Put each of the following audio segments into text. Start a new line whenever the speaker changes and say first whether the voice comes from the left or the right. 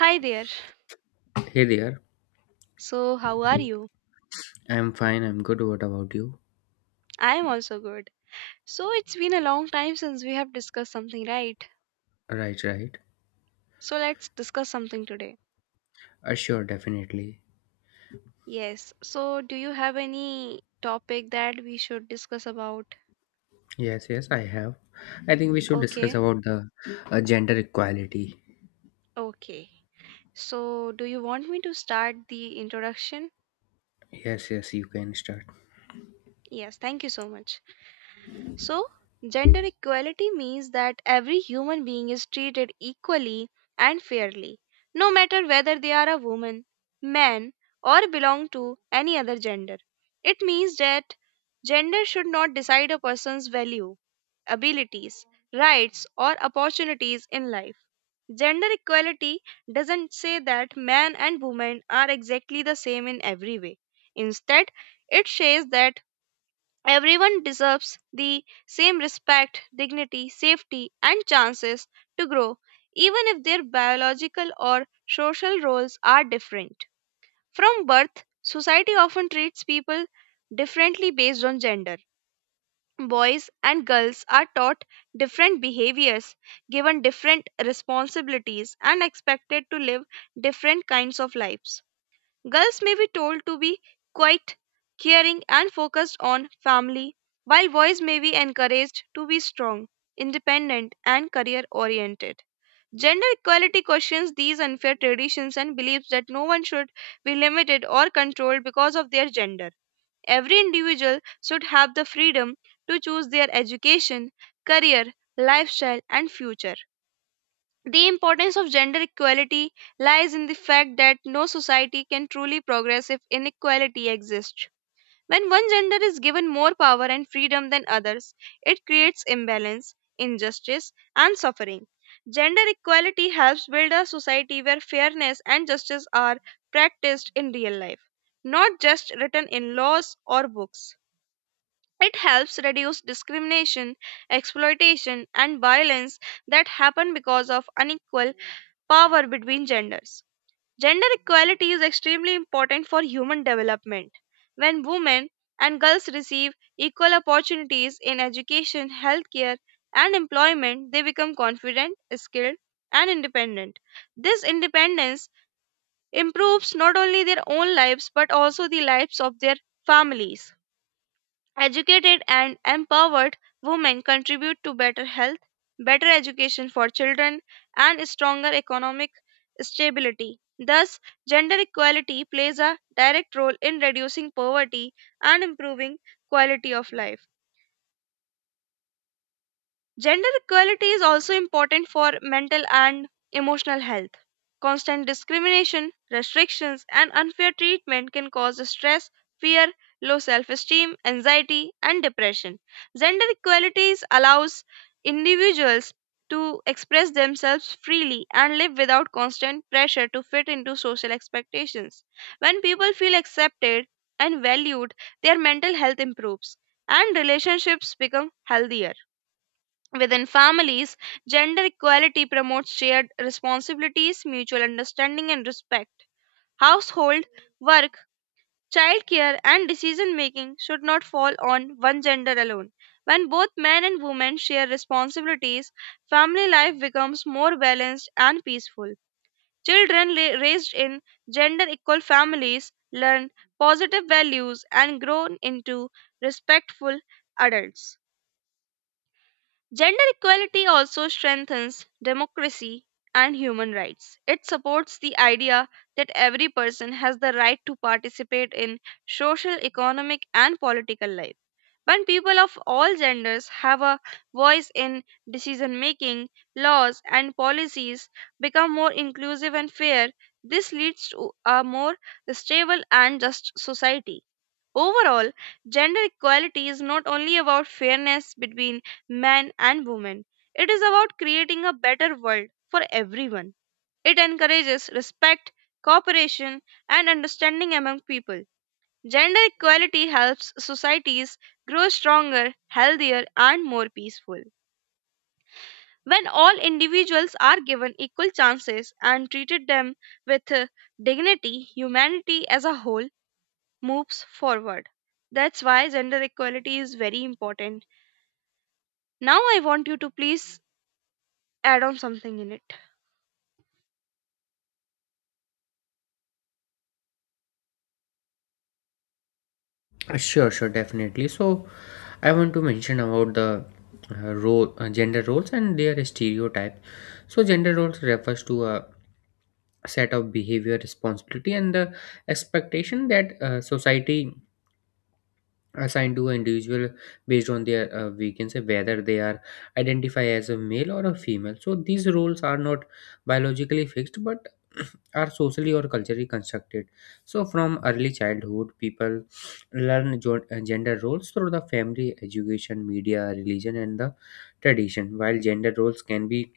right: Hi there.
left: Hey there.
right: So, how are you?
left: I'm fine. I'm good. What about you?
right: I am also good. So, it's been a long time since we have discussed something, right?
left: Right, right.
right: So, let's discuss something today.
left: Sure, definitely.
right: Yes. So, do you have any topic that we should discuss about?
left: Yes, yes, I have. I think we should discuss
right: Okay.
left: about the gender equality.
right: Okay. So, do you want me to start the introduction?
left: Yes, yes, you can start.
right: Yes. Thank you so much. So, gender equality means that every human being is treated equally and fairly, no matter whether they are a woman, man, or belong to any other gender. It means that gender should not decide a person's value, abilities, rights, or opportunities in life. Gender equality doesn't say that man and woman are exactly the same in every way. Instead, it says that everyone deserves the same respect, dignity, safety, and chances to grow, even if their biological or social roles are different. From birth, society often treats people differently based on gender. Boys and girls are taught different behaviors, given different responsibilities, and expected to live different kinds of lives. Girls may be told to be quiet, caring, and focused on family, while boys may be encouraged to be strong, independent, and career oriented. Gender equality questions these unfair traditions and believes that no one should be limited or controlled because of their gender. Every individual should have the freedom to choose their education, career, lifestyle, and future. The importance of gender equality lies in the fact that no society can truly progress if inequality exists. When one gender is given more power and freedom than others, it creates imbalance, injustice, and suffering. Gender equality helps build a society where fairness and justice are practiced in real life, not just written in laws or books. It helps reduce discrimination, exploitation, and violence that happen because of unequal power between genders. Gender equality is extremely important for human development. When women and girls receive equal opportunities in education, healthcare, and employment, they become confident, skilled, and independent. This independence improves not only their own lives but also the lives of their families. Educated and empowered women contribute to better health, better education for children, and stronger economic stability. Thus, gender equality plays a direct role in reducing poverty and improving quality of life. Gender equality is also important for mental and emotional health. Constant discrimination, restrictions, and unfair treatment can cause stress, fear, low self esteem, anxiety, and depression. Gender equality allows individuals to express themselves freely and live without constant pressure to fit into social expectations. When people feel accepted and valued, their mental health improves and relationships become healthier. Within families, gender equality promotes shared responsibilities, mutual understanding, and respect. Household, work, childcare, and decision making should not fall on one gender alone. When both men and women share responsibilities, family life becomes more balanced and peaceful. Children raised in gender equal families learn positive values and grow into respectful adults. Gender equality also strengthens democracy and human rights. It supports the idea that every person has the right to participate in social, economic, and political life. When people of all genders have a voice in decision making, laws and policies become more inclusive and fair. This leads to a more stable and just society. Overall, gender equality is not only about fairness between men and women, it is about creating a better world for everyone. It encourages respect, cooperation, and understanding among people. Gender equality helps societies grow stronger, healthier, and more peaceful. When all individuals are given equal chances and treated them with dignity, humanity as a whole moves forward. That's why gender equality is very important. Now, I want you to please add on something in it.
left: Sure, sure, definitely. So, I want to mention about the gender roles and their stereotypes. So, gender roles refers to a set of behavior, responsibility, and the expectation that society assigned to an individual based on their we can say whether they are identify as a male or a female. So these roles are not biologically fixed but are socially or culturally constructed. So from early childhood people learn gender roles through the family, education, media, religion, and the tradition. While gender roles can be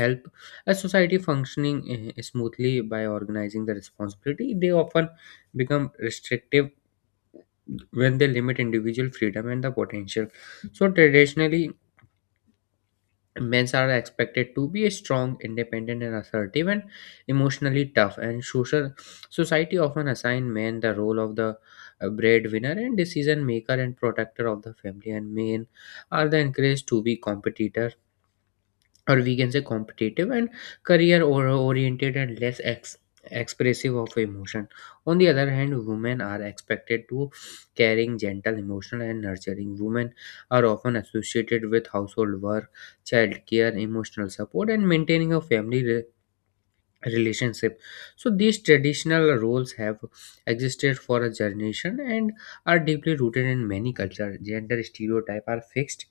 left: help a society functioning smoothly by organizing the responsibility, they often become restrictive when they limit individual freedom and the potential. So traditionally, men are expected to be strong, independent, and assertive, and emotionally tough. And social society often assign men the role of the breadwinner and decision maker and protector of the family. And men are the encouraged to be competitor, or we can say competitive and career or oriented, and less expressive of emotion. On the other hand, women are expected to caring, gentle, emotional, and nurturing. Women are often associated with household work, child care, emotional support, and maintaining a family relationship. So these traditional roles have existed for a generation and are deeply rooted in many cultures. Gender stereotype are fixed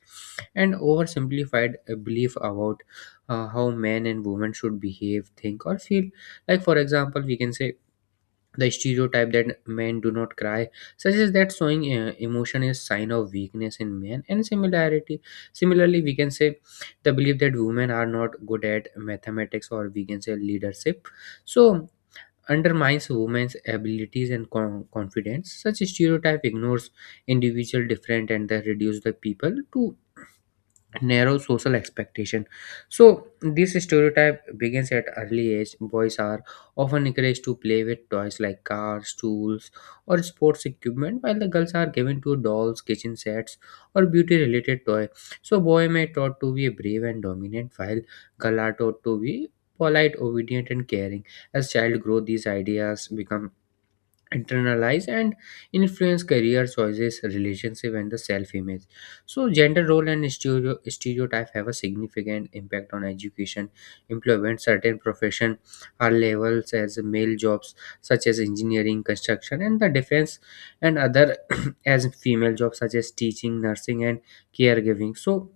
left: and oversimplified belief about how men and women should behave, think, or feel. Like, for example, we can say the stereotype that men do not cry suggests that showing emotion is sign of weakness in men. And similarity similarly we can say the belief that women are not good at mathematics, or we can say leadership, so undermines women's abilities and confidence. Such stereotype ignores individual different, and they reduce the people to narrow social expectation. So this stereotype begins at early age. Boys are often encouraged to play with toys like cars, tools, or sports equipment, while the girls are given to dolls, kitchen sets, or beauty related toy. So boy may taught to be brave and dominant, while girl are taught to be polite, obedient, and caring. As child grow, these ideas become internalize and influence career choices, relationship, and the self-image. So gender role and stereotype have a significant impact on education, employment. Certain profession are labeled as male jobs, such as engineering, construction, and the defense, and other as female jobs such as teaching, nursing, and caregiving. So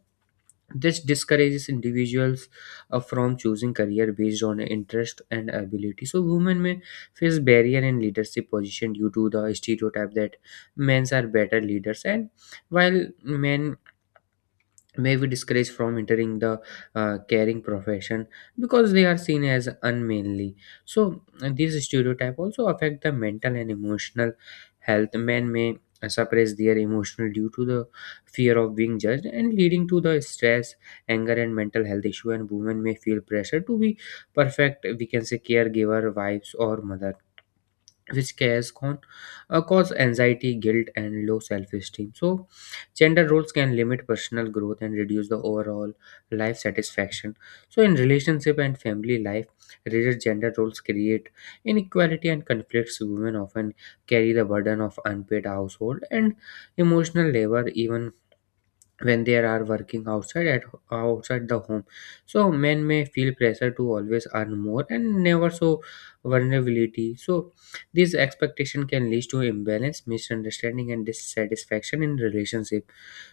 left: this discourages individuals from choosing career based on interest and ability. So women may face barrier in leadership position due to the stereotype that men are better leaders. And while men may be discouraged from entering the caring profession because they are seen as unmanly. So these stereotype also affect the mental and emotional health. Men may suppress their emotional due to the fear of being judged and leading to the stress, anger, and mental health issue. And women may feel pressure to be perfect, we can say caregiver, wives, or mother, which cares con cause anxiety, guilt, and low self-esteem. So gender roles can limit personal growth and reduce the overall life satisfaction. So in relationship and family life, rigid gender roles create inequality and conflicts. Women often carry the burden of unpaid household and emotional labor, even when they are working outside the home. So men may feel pressure to always earn more and never show vulnerability. So this expectation can lead to imbalance, misunderstanding, and dissatisfaction in relationship.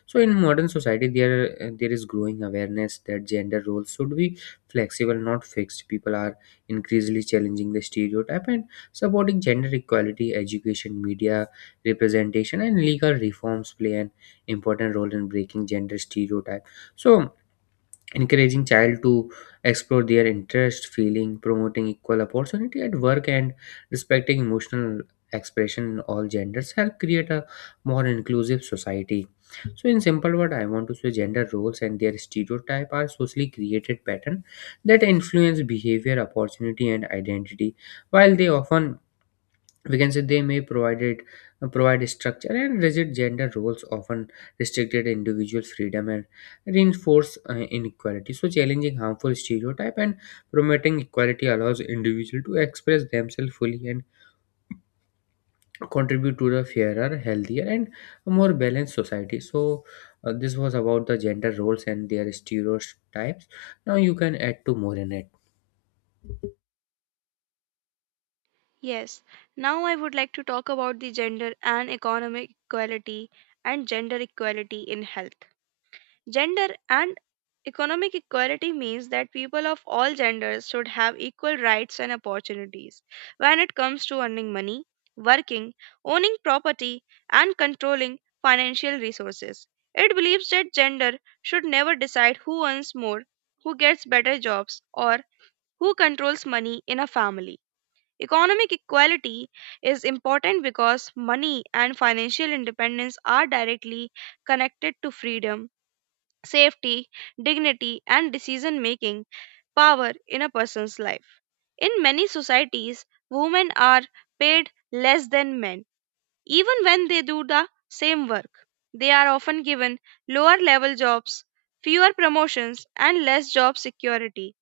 left: So in modern society, there is growing awareness that gender roles should be flexible, not fixed. People are increasingly challenging the stereotype and supporting gender equality. Education, media representation, and legal reforms play an important role in breaking gender stereotype. So encouraging child to explore their interest, feeling, promoting equal opportunity at work, and respecting emotional expression in all genders help create a more inclusive society. So in simple word, I want to say gender roles and their stereotype are socially created pattern that influence behavior, opportunity, and identity. While they often, we can say, they may provide structure, and rigid gender roles often restricted individual freedom and reinforce inequality. So challenging harmful stereotype and promoting equality allows individual to express themselves fully and contribute to the fairer, healthier, and more balanced society. So this was about the gender roles and their stereotypes. Now you can add to more in it.
right: Yes, now I would like to talk about the gender and economic equality and gender equality in health. Gender and economic equality means that people of all genders should have equal rights and opportunities when it comes to earning money, working, owning property, and controlling financial resources. It believes that gender should never decide who earns more, who gets better jobs, or who controls money in a family. Economic equality is important because money and financial independence are directly connected to freedom safety, dignity, and decision making power in a person's life. In many societies, women are paid less than men, even when they do the same work. They are often given lower level jobs, fewer promotions, and less job security.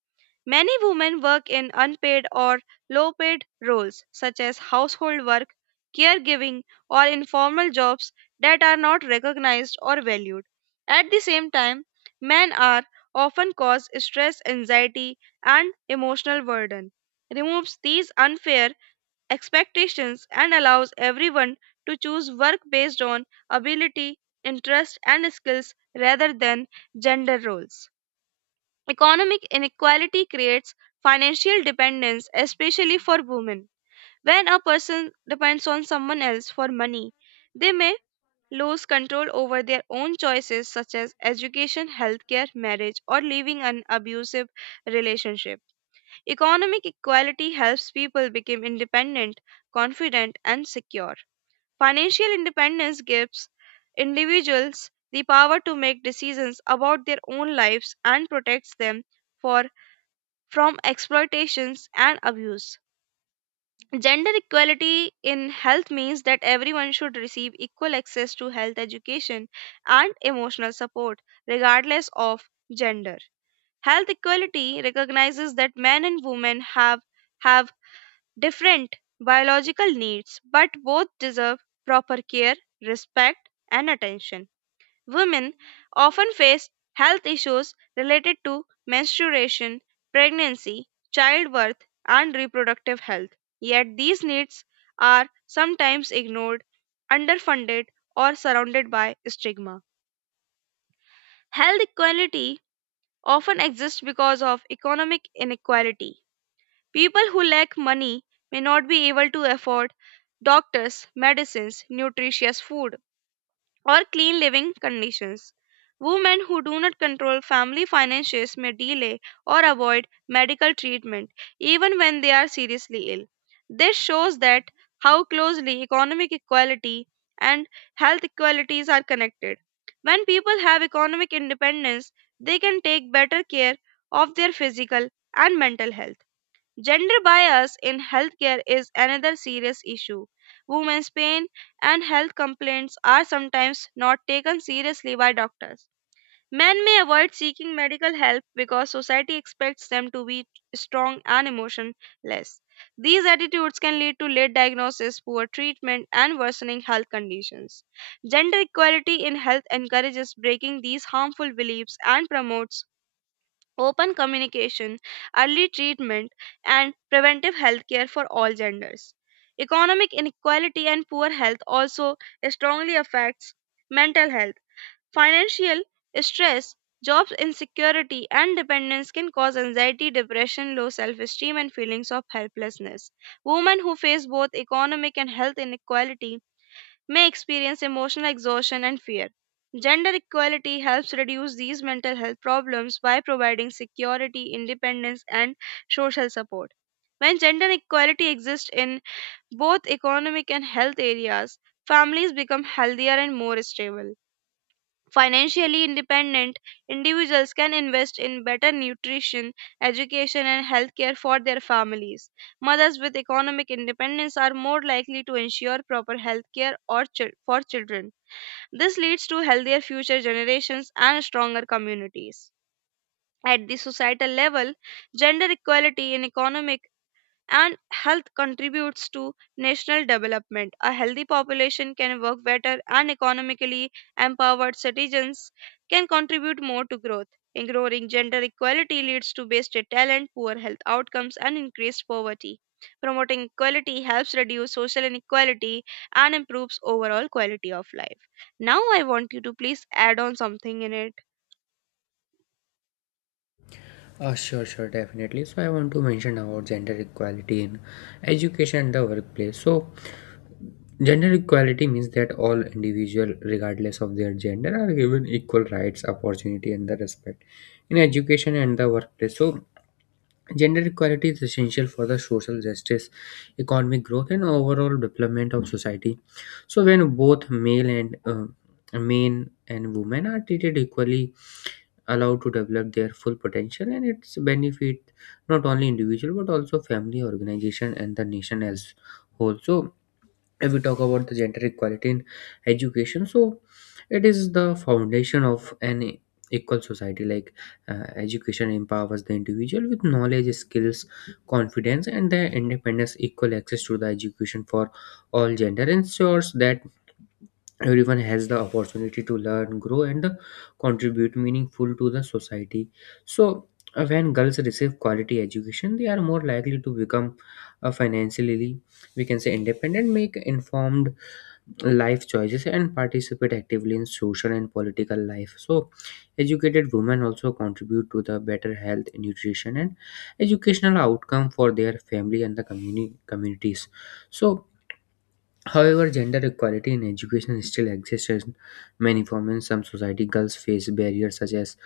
right: Many women work in unpaid or low paid roles, such as household work, caregiving, or informal jobs that are not recognized or valued. At the same time, men are often cause stress, anxiety, and emotional burden. Removes these unfair expectations and allows everyone to choose work based on ability, interest, and skills rather than gender roles. Economic inequality creates financial dependence, especially for women. When a person depends on someone else for money, they may lose control over their own choices, such as education, healthcare, marriage, or leaving an abusive relationship. Economic equality helps people become independent, confident, and secure. Financial independence gives individuals the power to make decisions about their own lives and protects them for from exploitations and abuse. Gender equality in health means that everyone should receive equal access to health education and emotional support, regardless of gender. Health equality recognizes that men and women have different biological needs, but both deserve proper care, respect, and attention. Women often face health issues related to menstruation, pregnancy, childbirth, and reproductive health. Yet these needs are sometimes ignored, underfunded, or surrounded by stigma. Health equality often exists because of economic inequality. People who lack money may not be able to afford doctors, medicines, nutritious food, or clean living conditions. Women who do not control family finances may delay or avoid medical treatment even when they are seriously ill. This shows that how closely economic equality and health equalities are connected. When people have economic independence, they can take better care of their physical and mental health. Gender bias in healthcare is another serious issue. Women's pain and health complaints are sometimes not taken seriously by doctors. Men may avoid seeking medical help because society expects them to be strong and emotionless. These attitudes can lead to late diagnosis, poor treatment, and worsening health conditions. Gender equality in health encourages breaking these harmful beliefs and promotes open communication, early treatment, and preventive healthcare for all genders. Economic inequality and poor health also strongly affects mental health. Financial stress, job insecurity, and dependence can cause anxiety, depression, low self esteem, and feelings of helplessness. Women who face both economic and health inequality may experience emotional exhaustion and fear. Gender equality helps reduce these mental health problems by providing security, independence, and social support. When gender equality exists in both economic and health areas, families become healthier and more stable. Financially independent individuals can invest in better nutrition, education, and healthcare for their families. Mothers with economic independence are more likely to ensure proper healthcare or for children. This leads to healthier future generations and stronger communities. At the societal level, gender equality in economic and health contributes to national development. A healthy population can work better, and economically empowered citizens can contribute more to growth. Ignoring gender equality leads to wasted talent, poor health outcomes, and increased poverty. Promoting equality helps reduce social inequality and improves overall quality of life. Now, I want you to please add on something in it.
left: Sure, sure, definitely. So I want to mention about gender equality in education and the workplace. So gender equality means that all individuals, regardless of their gender, are given equal rights, opportunity, and the respect in education and the workplace. So, gender equality is essential for the social justice, economic growth, and overall development of society. So, when both male and men and women are treated equally, allowed to develop their full potential, and its benefit not only individual but also family, organization, and the nation as whole. So, if we talk about the gender equality in education, so it is the foundation of an equal society. Like education empowers the individual with knowledge, skills, confidence, and their independence. Equal access to the education for all gender ensures that everyone has the opportunity to learn, grow, and contribute meaningful to the society. So when girls receive quality education, they are more likely to become financially, we can say, independent, make informed life choices, and participate actively in social and political life. So educated women also contribute to the better health, nutrition, and educational outcome for their family and the communities. So however, gender equality in education still exists in many forms. In some society, girls face barriers such as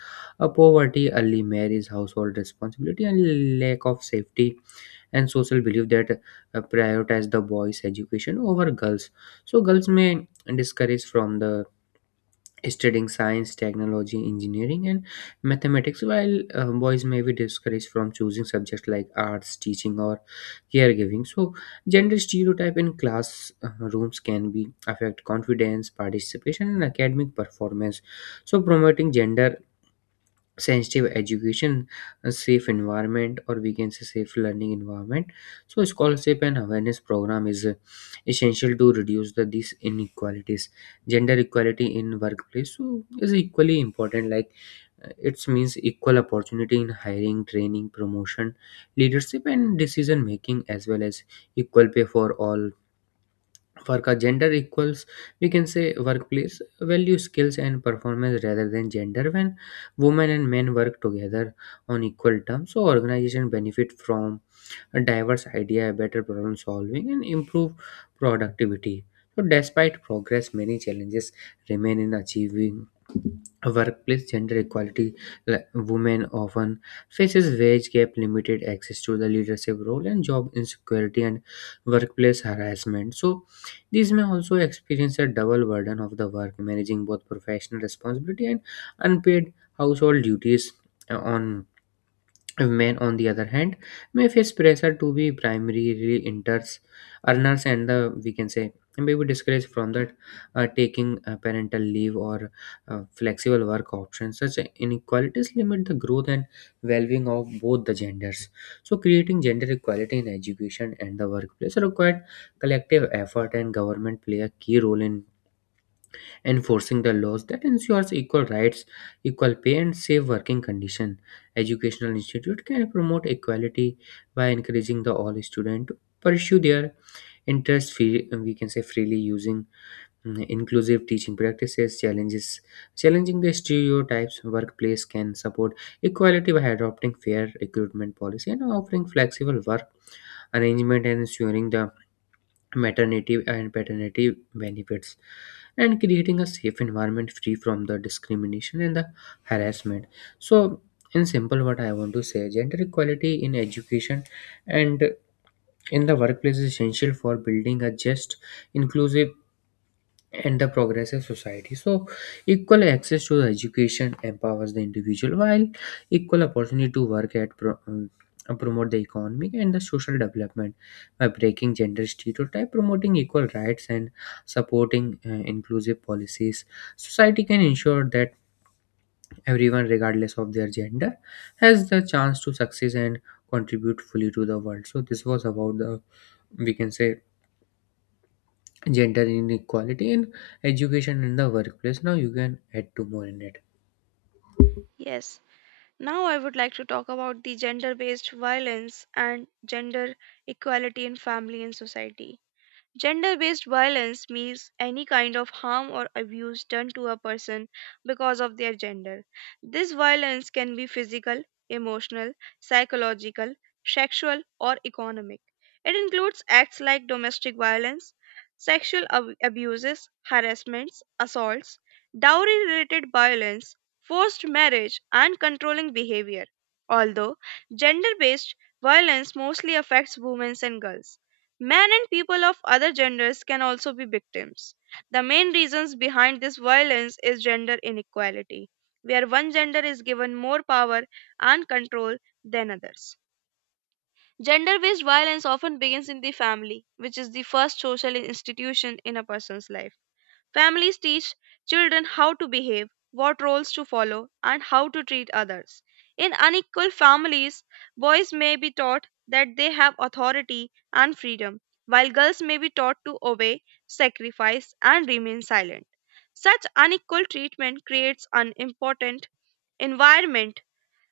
left: a poverty, early marriage, household responsibility, and lack of safety, and social belief that prioritize the boys education over girls. So girls may discourage from the studying science, technology, engineering, and mathematics. While boys may be discouraged from choosing subjects like arts, teaching, or caregiving. So gender stereotype in class rooms can be affect confidence, participation, and academic performance. So promoting gender sensitive education, a safe environment, or we can say safe learning environment. So scholarship and awareness program is essential to reduce these inequalities. Gender equality in workplace so is equally important. Like it means equal opportunity in hiring, training, promotion, leadership, and decision making, as well as equal pay for all work. A gender equals, we can say, workplace value skills and performance rather than gender. When women and men work together on equal terms, so organization benefit from a diverse idea, better problem solving, and improve productivity. So despite progress, many challenges remain in achieving workplace gender equality. Like women often faces wage gap, limited access to the leadership role, and job insecurity, and workplace harassment. So these may also experience a double burden of the work, managing both professional responsibility and unpaid household duties. On Men, on the other hand, may face pressure to be primary earners, and the we can say may be discouraged from that taking parental leave or flexible work options. Such inequalities limit the growth and well-being of both the genders. So, creating gender equality in education and the workplace required collective effort, and government play a key role in enforcing the laws that ensures equal rights, equal pay, and safe working conditions. Educational institute can promote equality by encouraging the all students to pursue their interests we can say freely, using inclusive teaching practices, challenges challenging the stereotypes. Workplace can support equality by adopting fair recruitment policy and offering flexible work arrangement, and ensuring the maternity and paternity benefits, and creating a safe environment free from the discrimination and the harassment. So in simple what I want to say, gender equality in education and in the workplace is essential for building a just, inclusive, and the progressive society. So, equal access to the education empowers the individual, while equal opportunity to work promote the economic and the social development by breaking gender stereotype, promoting equal rights, and supporting inclusive policies. Society can ensure that everyone, regardless of their gender, has the chance to succeed and contribute fully to the world. So, this was about the, we can say, gender inequality in education in the workplace. Now you can add two more in it.
right: Yes. Now, I would like to talk about the gender based violence and gender equality in family and society. Gender based violence means any kind of harm or abuse done to a person because of their gender. This violence can be physical, emotional, psychological, sexual, or economic. It includes acts like domestic violence, sexual abuses, harassments, assaults, dowry related violence, forced marriage, and controlling behavior. Although gender based violence mostly affects women and girls. Men and people of other genders can also be victims. The main reasons behind this violence is gender inequality, where one gender is given more power and control than others. Gender based violence often begins in the family, which is the first social institution in a person's life. Families teach children how to behave, what roles to follow, and how to treat others. In unequal families, boys may be taught that they have authority and freedom, while girls may be taught to obey, sacrifice, and remain silent. Such unequal treatment creates an important environment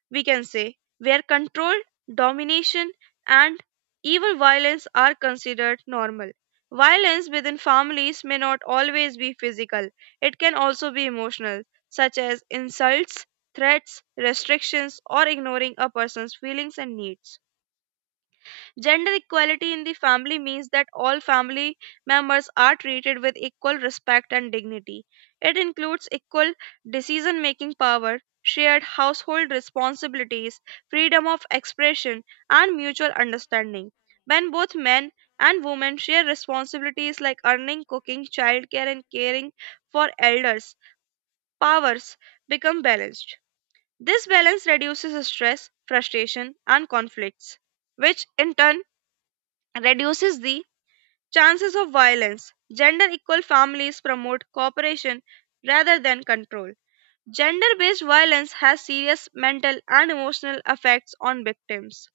right: we can say, where control, domination, and evil violence are considered normal. Violence within families may not always be physical, it can also be emotional, such as insults, threats, restrictions, or ignoring a person's feelings and needs. Gender equality in the family means that all family members are treated with equal respect and dignity. It includes equal decision making power, shared household responsibilities, freedom of expression, and mutual understanding. When both men and women share responsibilities like earning, cooking, childcare, and caring for elders, powers become balanced. This balance reduces stress, frustration, and conflicts, which in turn reduces the chances of violence. Gender equal families promote cooperation rather than control. Gender based violence has serious mental and emotional effects on victims.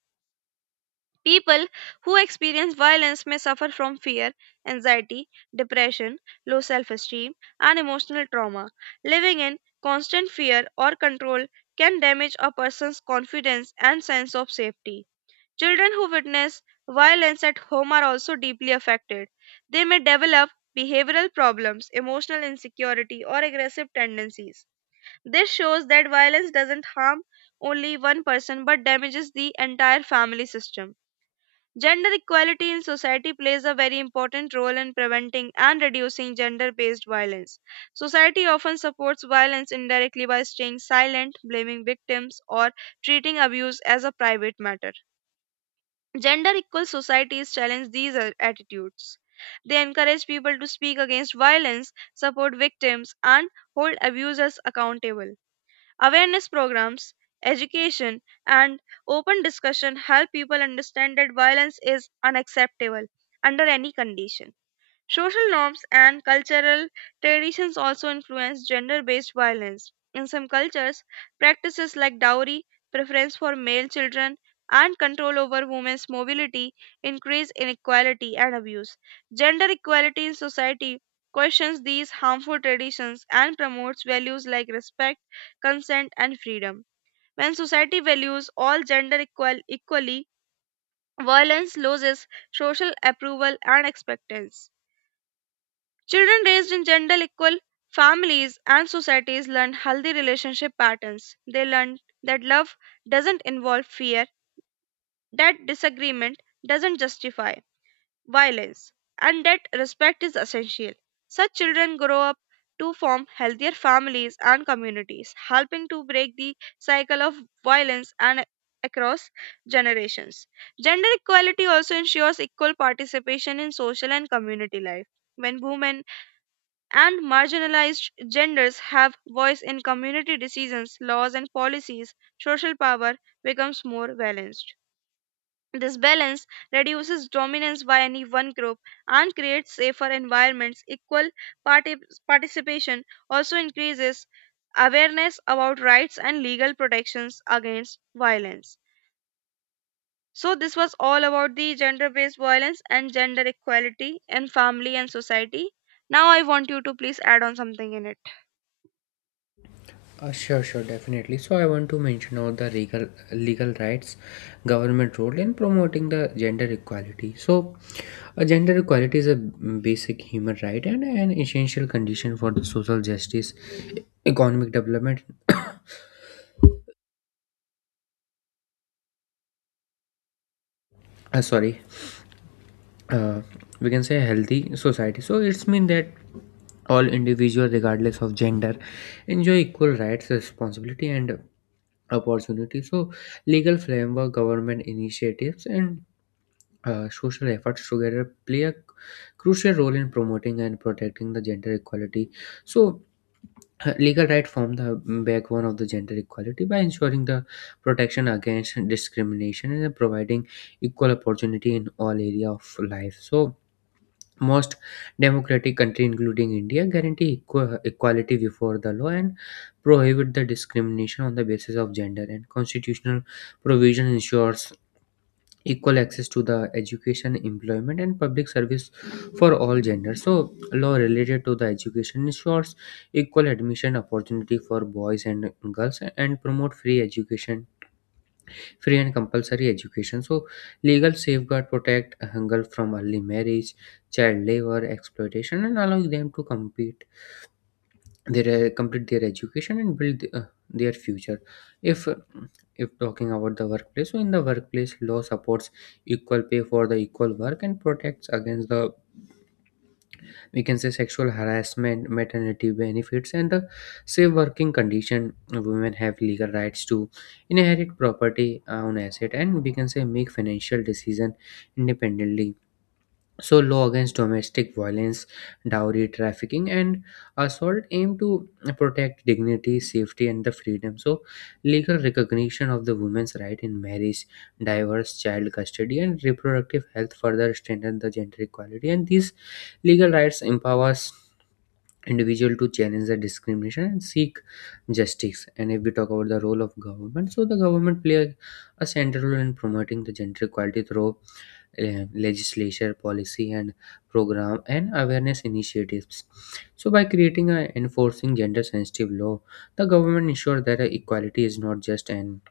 right: People who experience violence may suffer from fear, anxiety, depression, low self esteem, and emotional trauma. Living in constant fear or control can damage a person's confidence and sense of safety. Children who witness violence at home are also deeply affected. They may develop behavioral problems, emotional insecurity, or aggressive tendencies. This shows that violence doesn't harm only one person but damages the entire family system. Gender equality in society plays a very important role in preventing and reducing gender based violence. Society often supports violence indirectly by staying silent, blaming victims, or treating abuse as a private matter. Gender equal societies challenge these attitudes. They encourage people to speak against violence, support victims, and hold abusers accountable. Awareness programs, education, and open discussion help people understand that violence is unacceptable under any condition. Social norms and cultural traditions also influence gender based violence. In some cultures, practices like dowry, preference for male children, and control over women's mobility increase inequality and abuse. Gender equality in society questions these harmful traditions and promotes values like respect, consent, and freedom. When society values all equally, violence loses social approval and acceptance. Children raised in gender equal families and societies learn healthy relationship patterns. They learn that love doesn't involve fear, that disagreement doesn't justify violence, and that respect is essential. Such children grow up to form healthier families and communities, helping to break the cycle of violence and across generations. Gender equality also ensures equal participation in social and community life. When women and marginalized genders have voice in community decisions, laws and policies, social power becomes more balanced. This balance reduces dominance by any one group and creates safer environments. Equal parti- participation also increases awareness about rights and legal protections against violence. So, this was all about the gender based violence and gender equality in family and society. Now, I want you to please add on something in it.
left: Sure, sure, definitely. So I want to mention all the legal legal rights, government role in promoting the gender equality. So gender equality is a basic human right and an essential condition for the social justice, economic development sorry, uh, we can say healthy society. So it's mean that all individuals, regardless of gender, enjoy equal rights, responsibility, and opportunity. So legal framework, government initiatives, and social efforts together play a crucial role in promoting and protecting the gender equality. So legal rights form the backbone of the gender equality by ensuring the protection against discrimination and providing equal opportunity in all area of life. So most democratic country including India guarantee equality before the law and prohibit the discrimination on the basis of gender, and constitutional provision ensures equal access to the education, employment, and public service for all genders. So law related to the education ensures equal admission opportunity for boys and girls and promote free education, free and compulsory education. So legal safeguard protect hunger from early marriage, child labor exploitation, and allowing them to compete their, complete their education and build their future. If if talking about the workplace, so in the workplace law supports equal pay for the equal work and protects against the, we can say, sexual harassment, maternity benefits, and the safe working condition. Women have legal rights to inherit property, own asset, and, we can say, make financial decision independently. So, law against domestic violence, dowry trafficking, and assault aim to protect dignity, safety, and the freedom. So, legal recognition of the women's right in marriage, divorce, child custody, and reproductive health further strengthen the gender equality. And these legal rights empowers individual to challenge the discrimination and seek justice. And if we talk about the role of government, so the government play a central role in promoting the gender equality through legislature, policy, and program and awareness initiatives. So, by creating and enforcing gender-sensitive law, the government ensures that equality is not just an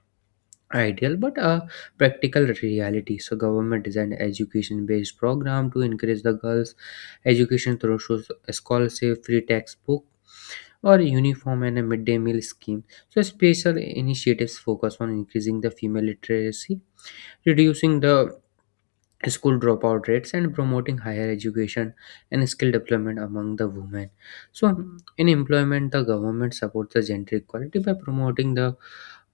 left: ideal but a practical reality. So, government designed education-based program to encourage the girls' education through scholarship, free textbook, or uniform and a midday meal scheme. So, special initiatives focus on increasing the female literacy, reducing the school dropout rates, and promoting higher education and skill development among the women. So in employment the government supports the gender equality by promoting the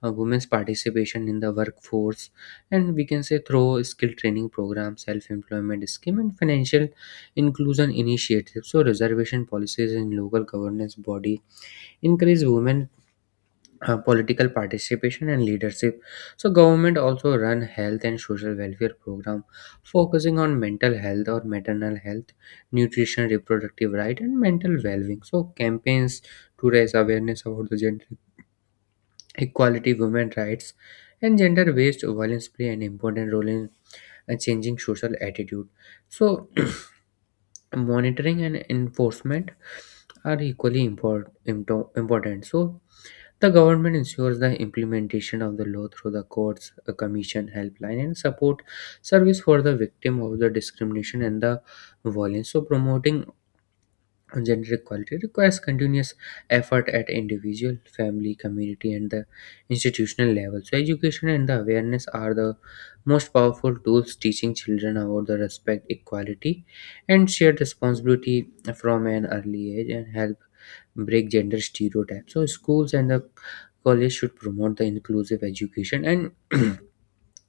left: women's participation in the workforce and, we can say, through skill training programs, self-employment scheme, and financial inclusion initiatives. So reservation policies in local governance body encourage women political participation and leadership. So government also run health and social welfare program focusing on mental health or maternal health, nutrition, reproductive right, and mental well-being. So campaigns to raise awareness about the gender equality, women rights, and gender-based violence play an important role in changing social attitude. So monitoring and enforcement are equally important. So the government ensures the implementation of the law through the courts, a commission, helpline, and support service for the victim of the discrimination and the violence. So, promoting gender equality requires continuous effort at individual, family, community, and the institutional level. So, education and the awareness are the most powerful tools. Teaching children about the respect, equality, and shared responsibility from an early age and help break gender stereotypes. So, schools and the college should promote the inclusive education and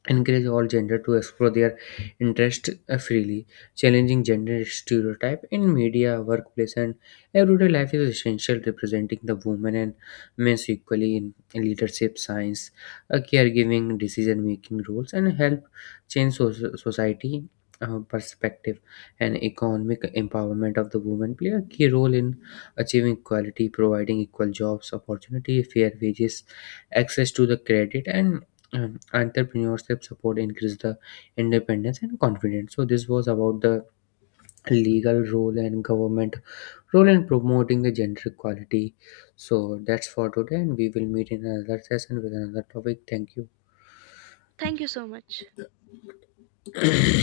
left: encourage all gender to explore their interest freely. Challenging gender stereotype in media, workplace, and everyday life is essential. Representing the women and men equally in leadership, science, caregiving, decision making roles and help change society perspective. And economic empowerment of the women play a key role in achieving equality. Providing equal jobs opportunity, fair wages, access to the credit, and entrepreneurship support increase the independence and confidence. So this was about the legal role and government role in promoting the gender equality. So that's for today, and we will meet in another session with another topic. Thank you.
right: Thank you so much.